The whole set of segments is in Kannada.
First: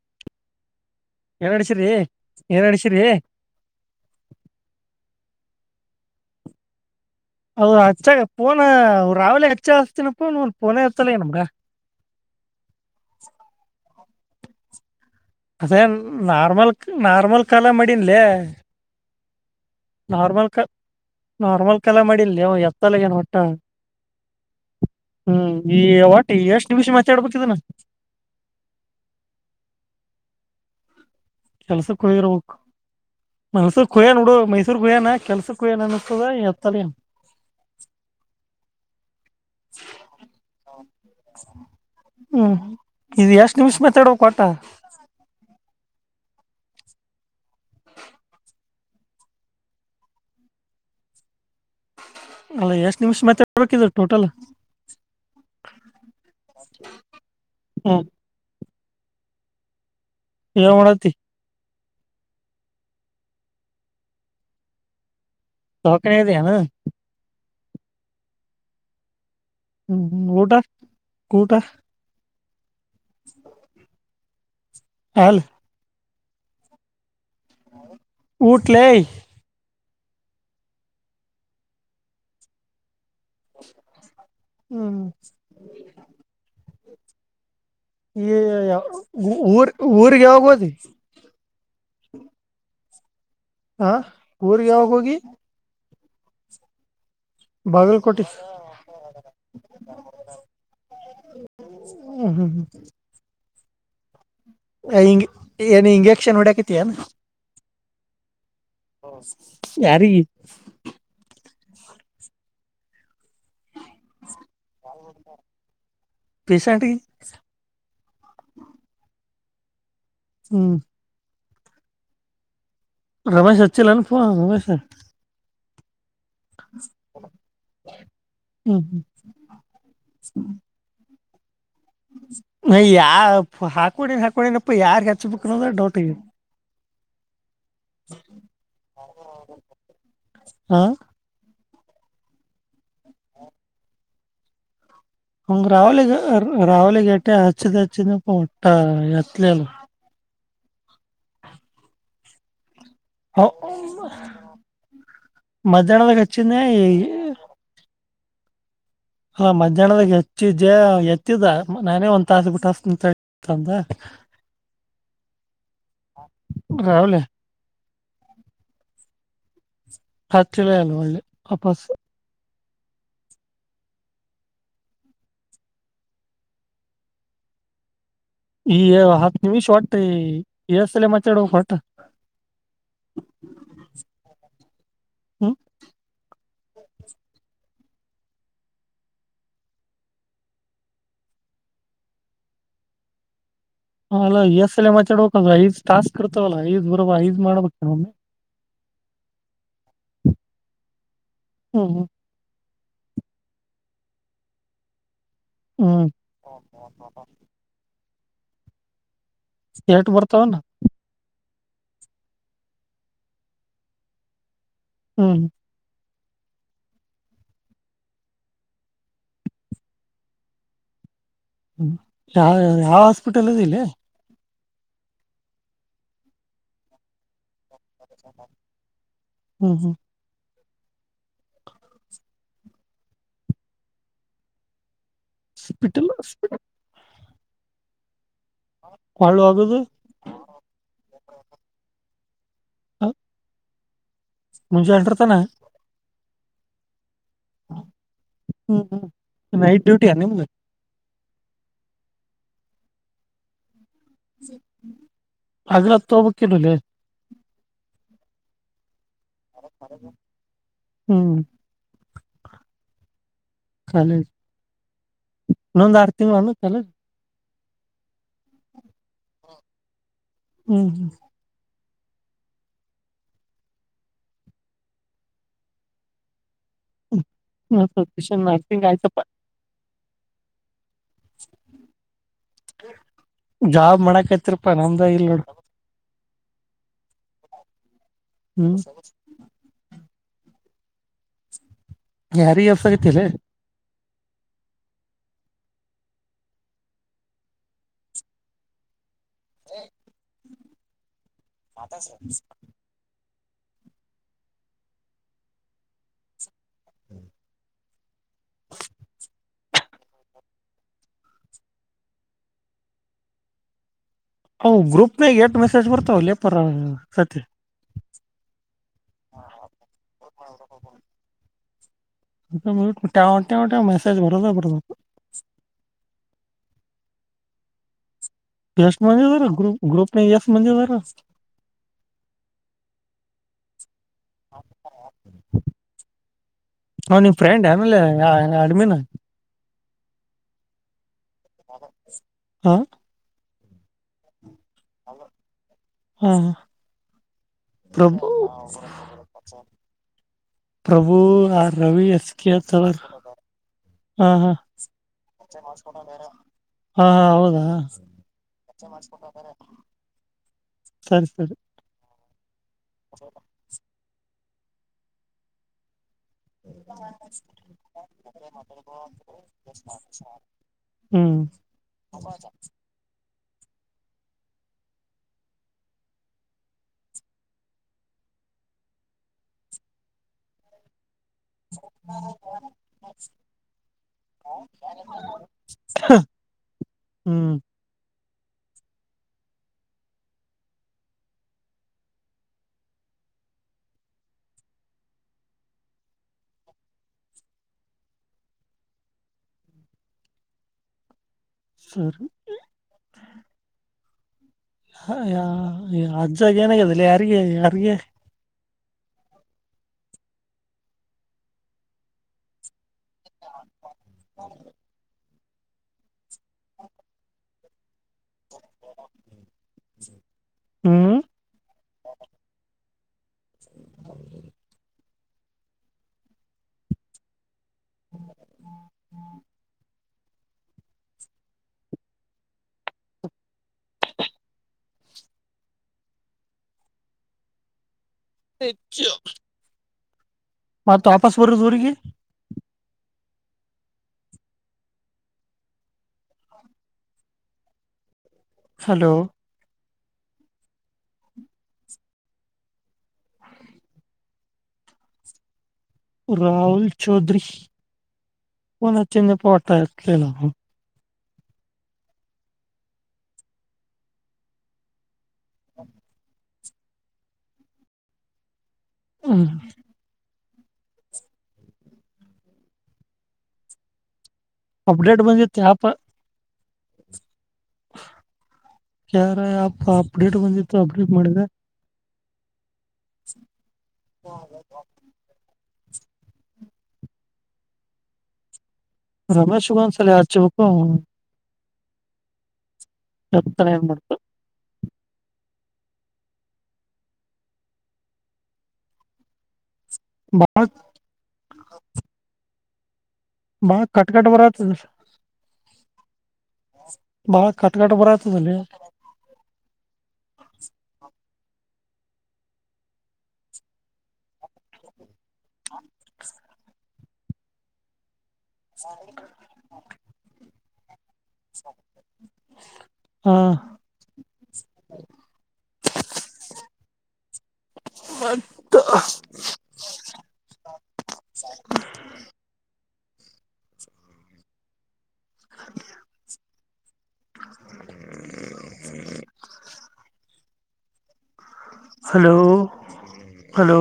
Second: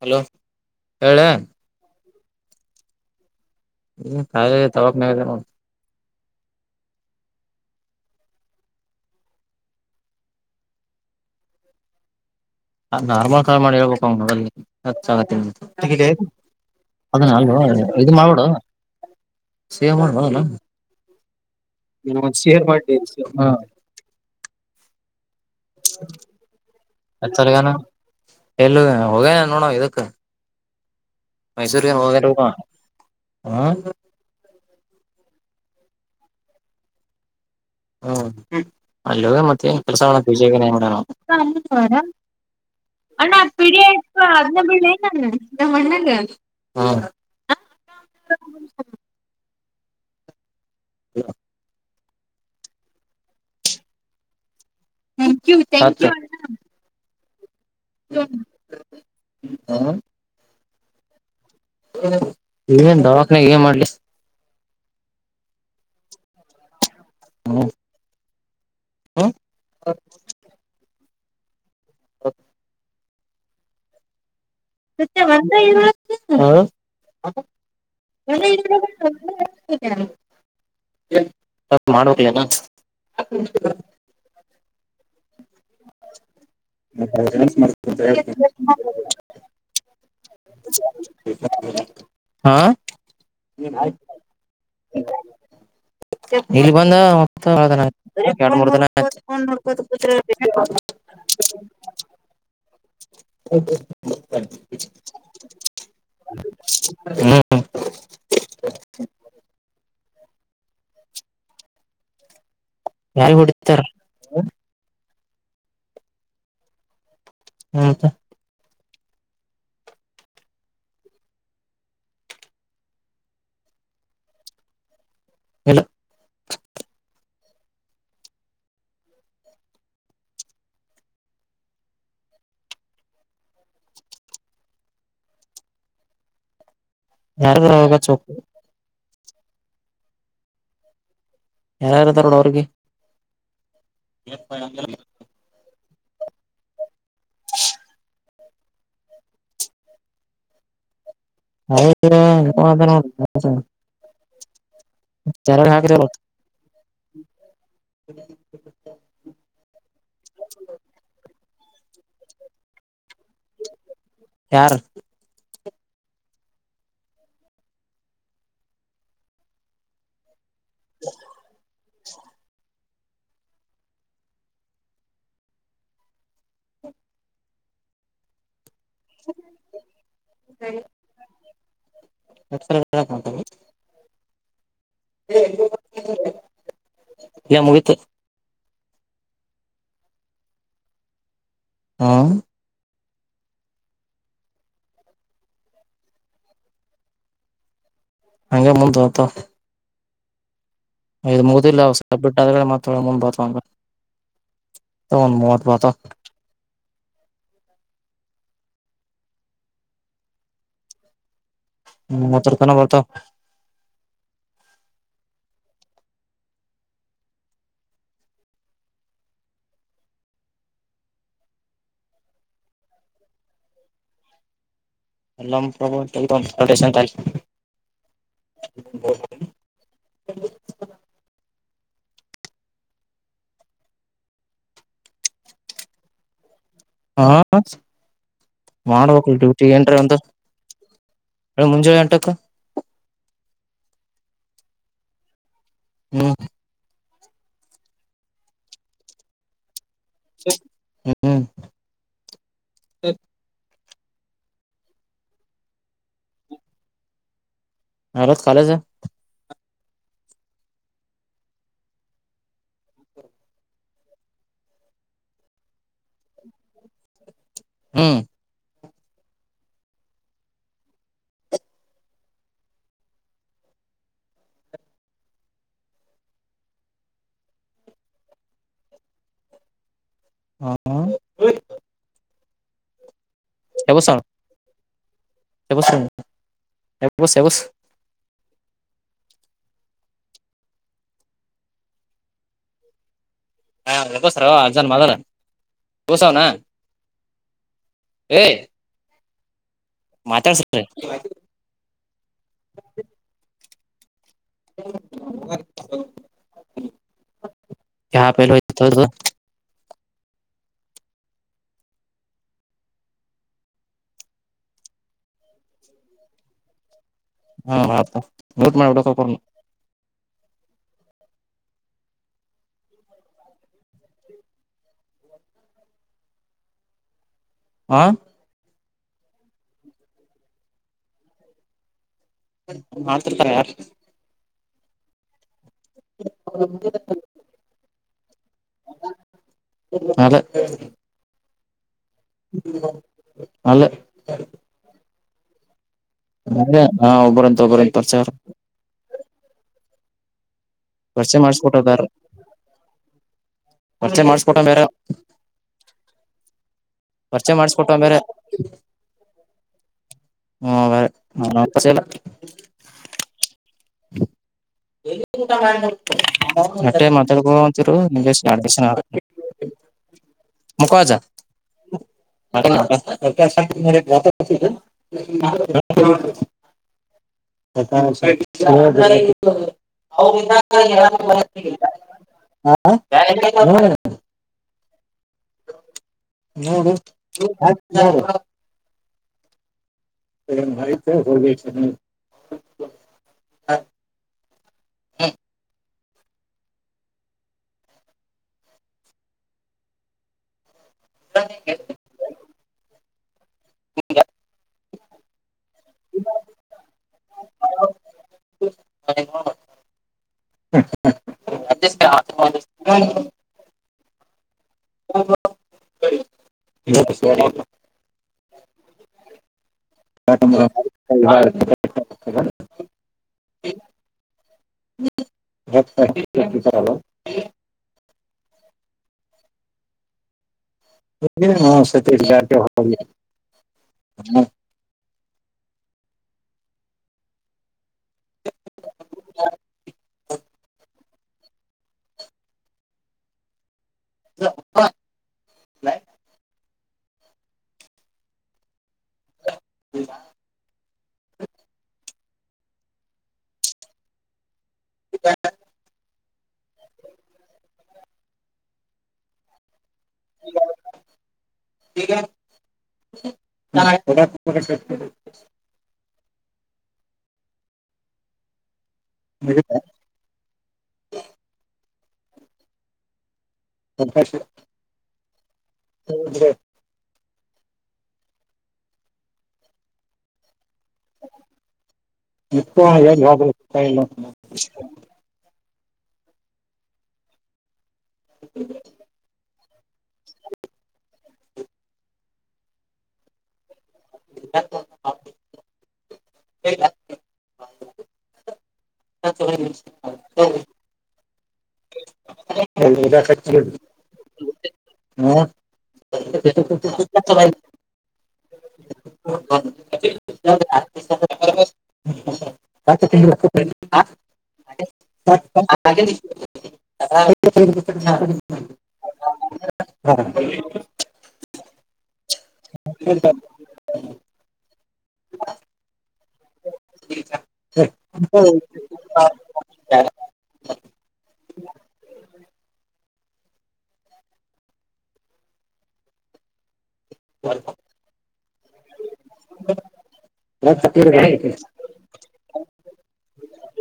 ಹಲೋ ಹೇಳೇ. ಏನ್ ನಡ್ಸಿರಿ ಏನ್ ಅಳ್ಿಸರಿ. ಹ್ಮ ಸ ತವಕ್ ನ. ಅವ್ ಹಚ್ಚಾಗ ಪೋನ ರಾವ್ಲೆ ಹೆಚ್ಚ ಹತಿನಪ್ಪನ್ ಪೋನ ಇರ್ತಲ್ಲ ಈ ನಮ್ಗ. [unintelligible] ಅದು ನಾರ್ಮಲ್ ಕಾ ಮಾಡಿ ಹೇಳ್ಬೇಕ ಅದೇ [unintelligible] ನಾರ್ಮಲ್ ಅದ್ ನಾರ್ಮಲ್ ನಾಲ್ವ ಕಾಲ ಇದು ಮಾಡಿನ್ಲೇ ಮಾಡ್ ಬೀಡು ಸೇ ಮಾಡಲ್ಲ. ನಾರ್ಮಲ್ ಕಾ ನಾರ್ಮಲ್ ಕಲಾ ಮಾಡಿಲ್ಲಿ ಅವ ಎತ್ತಲಗೇನ್ ಹೊಟ್ಟ. ಹ್ಮ ಹ್ಮ್ ಈ ಹೊಟಿ ಎಷ್ಟ ನಿಮಿಷ ಮಾತಾಡ್ಬತಿದಾನ. ಎಲ್ ಹೋಗೇನ ನೋಡ ಇದಕ್. ಕೆಲ್ಸ ಮೈಸೂರ್ಗೆ ಹೋಗ್ಯಾರ ಕೊಯಿರ್ಬೇಕು ಹಾ ಮೈಸೂರ್ ಕುಹ್ಯನ್ ನೋಡು ಮೈಸೂರ್ ಕುಹಯ್ಯನಾ. ಕೆಲ್ಸಕ್ಕೂ ಏನ ಅನಿಸ್ತದ ಎತ್ತಲ ನು. ಹ್ಮ ಅಲ್ಲೋ ಮತ್ತೆ ಪ್ರಸಾವಣ ಪೂಜ. ಹ್ಮ್ ಇದು ಅಣ್ಣ ಎಷ್ಟ್ ನಿಮಿಷ ಪಿಡಿ ಆಯ್ತು ಮಾತಾಡ್ಬೇಕು ಒಟ್ಟ ಅದ್ನ ಬಿಳ್ಳ ಏನಾನ ನಮ್ಮ ಅಣ್ಣಾಗ. ಹ. ಹ. ಅಲ್ಲ ಎಷ್ಟ್ ನಿಮಿಷ ಮತ್ತ ಹಬೇಕಿದ total. Thank you thank you. ಹ್ಮ್ ಹಾ. ಣತಿ. ನ್ ದವಾಕ್ನಾಗ ಏನ್ ಮಾಡ್ಲಿ. ತೌಕನದೆನು. ಹ್ಮ. ಹಾ. ಹ್ಮ ಊಟ ಊಟ. ಹ. [unintelligible] ಸತ್ಯ ಅಲ್ ಒಂದ ಇ. ನ. ಊಟ್ಲೇ ಅ ಮಾಡ್ರಲ್ಲ [unintelligible] ಹ್ಮ್. ಇ ಊರ್ ಊರ ಗಾವ ಗತಿ. ಹಾ. ಹ ಊರ್ಗೆ ಯಾವಾಗ ಹೋಗಿ. ಇಲ್ಲಿ ಬಂದ. ಬಾಗಲಕೋಟೆ [unintelligible] ಹ ಹ್ಮ ಹ್ಮ. [unintelligible] ನ ಇಂಜೆಕ್ಷನ್ ಉಡಾಕತಿಿಯ. ಹ್ಮ್ ಯಾರೀ. [unintelligible] ಯಾರ ಹೊಡತಾರ. ಪಸೆಂಟ್ಗೆ [unintelligible] ಹಾ-ತ ಹ್ಮ್ ರಮೇಶ್ ಅಚ್ಚಲ್ಲ -ಪ- ರಮೇಶ್. ಇಲ್ಲ ಹ್ಮ್- ಹ್ಮ್- ನ -ಯಾ -ಹಾಕೊಡಿನ ಹಾಕೊಡಿನಪ್ಪ ಯಾರ್ ಹೆಚ್ಬೇಕದ ಡೌಟ್. ಯಾರದಾಗ ಹೆಚ್ಚು. ಹಾ ಯಾರ ತಾರೋಣ ಅವ್ರಿಗೆ. ಎ- ಹಂಗ ರಾವಳಿಗೆ ರಾವಲಿಿಗಟೆ ಹಚ್ಚಿದ ಹಚ್ಚಿನ ಪ ಹೊಟ್ಟ ಎತ್ಲಲ್ಲ [unintelligible] [inaudible] ಹೌದ [unintelligible] ಹ ಯಾರ ಹಾಕಿದ -ಮಧ್ಯಾಹ್ನದ ಹಚ್ಚಿದ್ನಿ. ಶ -ಶ ಅಲ್ಲ ಮಧ್ಯಾಹ್ನದಾಗ ಹೆಚ್ಚ- ದೆ -ಎತ್ತಿದ. ನಾನೇ ಒಂದ ತಾಸ ಬಿಟ್ಟ ಅಂತಂದ. ಯಾರ್ ಗಾವಲೆ. ಹಚ್ಚಿಲ ಅಲ್ಲ ಒಳ್ಳೆ ವಾಪಸ್. ಈ- ಹತ್ ನಿಮಿಷ ಹೊಟ್ಟ್ರ ಎಸ್ಸಲ ಮಾತಾಡುವ ಹೊಟ್ಟ. ಟ [unintelligible] ಹ್ಮ್ ಏ-ಮುಗತ ಹಾ- ಹ- ಅಲ್ಲ ಎಸ್ಸಲ ಮಾತಾಡ್ಬೇಕ ಐದ್ಟಾಕ್ ಇರ್ತವಲ್ಲ ಐದ್ ಬರ ಐದ್ ಮಾಡ್ಬೇಕಮ್ಮೆ. ಹಂಗಗೆ ಮುಂತ ಅತ. ಇದು ಮುಗಿಲ್ಲ ಹ್ಮ್ ಹ್ಮ್ ಅವಸ ಬಿಟ್ ಅದಡೆ ಮತ್ತ ಮುಂದ್ ಬಾತ್ಂಗ. ಏನ್ ಮುವ್ವತ್ತು ಬಯಲು. ಹಾ- ಹ -ಹ- ಎಟ್ ಬರ್ತಾವಣ್ಣ. ಹ್ಮ- ಮತ್ತರ್ಕನ ಬರ್ತವಾ. ಹ್ಮ್- ಹ -ಯ- ಯಾವ ಹಾಸ್ಪಿಟಲ್ದ ಇಲ್ಲಿ. ಲ್ಲ ಪ್ರಬ ರಟೇಶ [unintelligible] ಹ್ಮ್- ಹ್ಮ್ ಹಾಸ್ಪಿಟಲ್, ಹಾಸ್ಪಿಟಲ್ ಹಾ-ಅಸ್ ಮಾಡ್ಬೇಕಕ್ಲ್ ಕೊಳ್ಳು ಡ್ಯೂಟಿ ಹೋಗೋದು ಏನ್ರಿ ಒಂದು ಹೇಳ ಮುಂಜಳೆ ಎಂಟಕ್. ಹಾ- ಮುಜೆ ಎಂಟ್ರತಾನ. ಹ್ಮ್- ಹ್ಮ್- ಹ್ಮ್ -ನೈಟ್ ಡ್ಯೂಟಿ ಯ ನಿಮ್ಮದ್ದು. ಹ್ಮ್- ಅಗ್ರತ್ ತಂಬಕನುಲ್ಲೆ. ಅಲೋ ಕಾಲಜ. ಹ್ಮ್- ಕಾಲಜ ಇನ್ನೊಂದ ಆರು ತಿಂಗಳ ಅನು ಕಾಲ. ಹ್ಮ್- ಹ್ಮ್ -ಹ್ಮ್- ನಸಷನ್ ನರ್ಸಿಂಗಂಗಾಯಸ ಪ ಹ ಜಾಬ್ ಎಬಸ ಮಾಡಕ್ಯ್ತಿರಪಾ ನಮ್ದ ಇಲ್ ನೋಡ ಎಬಸ್ ಎಬಸ್ ಎಬಸ್ ಹ್ಮ್ ಯಾರ ಎಸ ಆಗತಿಲ್ಲ ಹಾ ಬಸರ ಜನ್ಮದರ ಬಸೌ ನ ಹಏ ಮಾತಾಡ್ತ ಹತ ರ ಹ ಹ್ಮ್ ಯ ಪಲ್ೋತ್ತು ಅ ಗ್ರೂಪ್ನಾಗ ಎಷ್ಟು ಮೆಸೇಜ್ ಬರ್ತಾವ ಲೇಪರ್ ಹಾ ಆಯತಾ ಊಟ್ ಮಾಡ್ಬಿಡ ಹೋಗ ಹೋಗ ಒಟ್ಟ ಮೆಸೇಜ್ ಬರದು ಬರದು ಹಾ ಎಸ್ಟ್ ಮೆ ಬರ ಗ್ರೂಪ್ ಗ್ರೂಪ್ ನ ಎಸ್ ಮೆ ಬರ ಮಾತರ್ತಾರ ಯಾರು ನಾ ನಿಮ್ ಫ್ರೆಂಡ್ ಆಮೇಲೆ ಆಡಮಿಿನ ಅ [unintelligible] ಹಾ ಅಲ್ಲೇ ಹಲೋ ಹಾ ಒಬ್ಬರಂತ ಒಬ್ಬರಂತ ಪರಿಚಾರ ಪ್ರಭು ಪ್ರಭು ಆ ರವಿ ಬೇರೆ ಎಸ್ ಕೆ ಅತ್ವ ಪರಿಚಯ ಹಾ ಹಾ ಮಾಡಿಸ್ಕೊಟ್ಟ ಬೇರೆ ಹಾ ಹಾ ಪರಿಚಯ ಹೌದಾ ಮಾಡಿಸ್ಕೊಟ್ಟ ಬೇರೆ ಹಲ್ಲ ಹ ಎಲ್ಲಿಊಟ ಕಾರ ನಿಮ್ಗೆ [unintelligible] ಮುಕ್ಕುವಜ ಹ್ಮ್ [unintelligible] [unintelligible] ಹ ನೋಡು ಹ್ಮ್ ಮಾಹಿತ ಹೋಗ ಹ್ಮ ಸರಿ ಹ ಅಜ್ಜಾಗ ಏನಾಗ್ಯದಿಲ್ಲ ಯಾರಿಗೆ ಯಾರಿಗೆ ಹ [unintelligible] ಹೌ ಹ ಹ್ಮ್ [unintelligible] ತ ಹ್ಮ್ ಹ್ಮ್ ಹ್ಮ್ [unintelligible] ಹೆಚ್ಚು ಮತ್ತ ವಾಪಸ್ ಬರೋದು ಊರಿಗೆ [unintelligible] ಹಲೋ [unintelligible] [unintelligible] ರಹುಲ್ ಚೌಧರಿಫೋನ್ ಹಚ್ಚು ಅಂದ್ರೆ ಫೋನ್ ಎತಲಿಲ್ಲ [unintelligible] ಹ್ಮ್ [unintelligible] [unintelligible] ಅಪ್ಡೆೇಟ್ ಬಂದಿದೆ [unintelligible] ಯಾರ ಅಪ್ಪ ಅಪ್ಡೇಟ್ ಬಂದಿತ್ತು ಅಪ್ಡೇಟ್ ಮಾಡಿದೆ [unintelligible] [unintelligible] ರಮೇಶ್ಗ ಒಂದು ಸಾಲ ಹಚ್ಚಬೇಕು [unintelligible] [unintelligible] [unintelligible] [unintelligible] [unintelligible] ಬಾಳ ಕಟ್ ಕಟ್ ಬರತಾದ್ದ ಹ [unintelligible] ಕೆಳಲ್ಲೇ [unintelligible] [unintelligible] [unintelligible] [unintelligible] ಹಾ [unintelligible] [inaudible] [unintelligible] [unintelligible] [inaudible] [unintelligible] ಹಲೋ ಹಲೋ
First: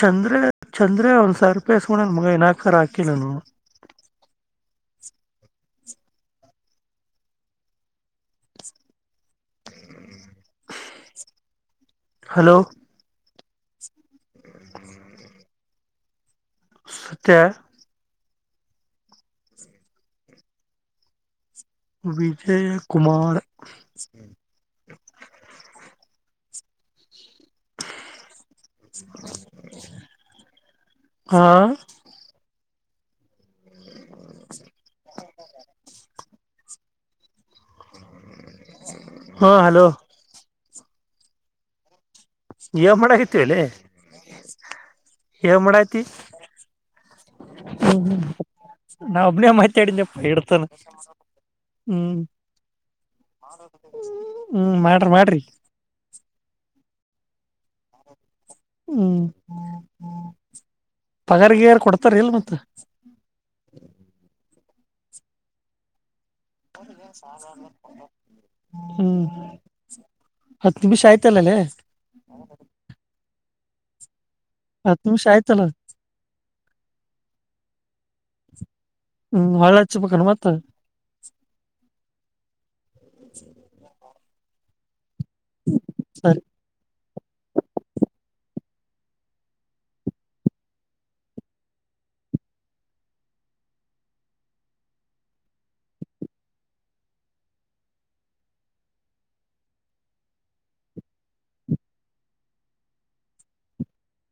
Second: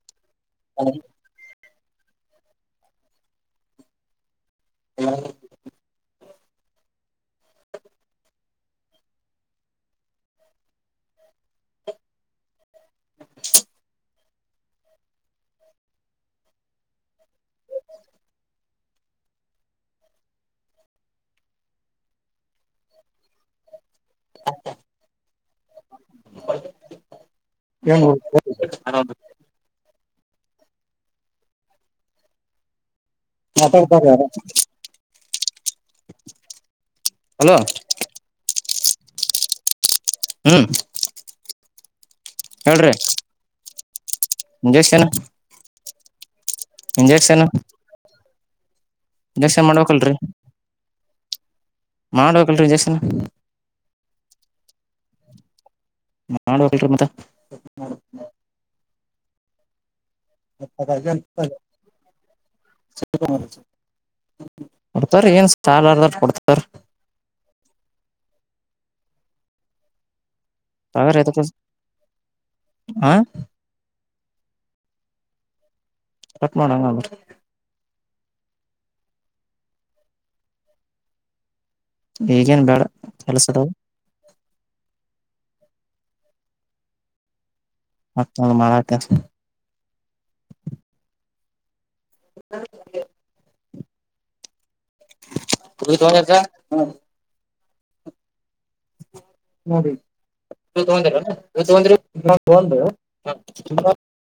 ಚಂದ್ರ ಚಂದ್ರ ಒಂದು ಬೇಸ್ಕೊಂಡನ್ ಮಗ ಇನ್ನಾಕರ ಹಾಕಿ ನಾನು [inaudible] ಹಲೋ [inaudible] ಹ [unintelligible] ಸತ್ಯ ವಿಜಯ ಕುಮಾರ್ [unintelligible] ಹಾ ಮಾಡ್ತಾರೆ ಯಾರೋ ಹಲೋ ಹಾ ಹಲೋ ಹಾ ಏನ್ ಮಾಡಕಕತಿ ಅಲ್ಲಿ ಇಂಜೆಕ್ಷನ್ ಏನ್ ಮಾಡತಿ ಇಂಜೆಕ್ಷನ್ ನಾ ಒಬ್ನೇ ಇಂಜೆಕ್ಷನ್ ಮಾಡ್ಬೇಕಲ್ರರಿ ಮಾತಾಡಿದ್ನೆಪ್ಪ ಇಟ್ಟತನ. ಹ್ಮ್ ಮಾಡ್ಬೇಕಲ್ರರಿ ಇಂಜೆಕ್ಷನ್ ಹ್ಮ್ ಮಾಡ್ರಿ ಮಾಡ್ರಿ ಮಾಡಬೇಕಲ್ರಿ ಮತ್ತ. ಹ್ಮ್ ಪಗಾರ ಗಿಗಾರ ಕೊಡ್ತಾರ ಇಲ್ ಮತ. ಕೊಡ್ತಾರ ಏನ್ ಸಾಲರದಟ ಕೊಡ್ತ ಹ್ಮ್ ಹತ್ತ ನಿಮಿಷ ಸಾಗರ್ ಎದಕ್ ಆಯ್ತಲ್ಲಲ್ಲೇ. ಹಾ ಹತ್ತ ನಿಮಿಷ ಆಯ್ತಲ್ಲ. ಕಟ್ ಮಾಡ ಹಂಗಂದ್ರ. ಹ್ಮ್ ಹೊಳ್ಳ ಹಚ್ಚಬೇಕನ ಮತ್ತ. ಈಗೇನ್ ಬ್ಯಾಡ ಕೆಲ್ಸದಾವು. ಸರಿ ಮತ್ತಂದು ಮಾಡಾರತ [unintelligible] [unintelligible] ಿ ತ [unintelligible] ನೋಡಿಗ್ ತಂದ ತಂದ [unintelligible]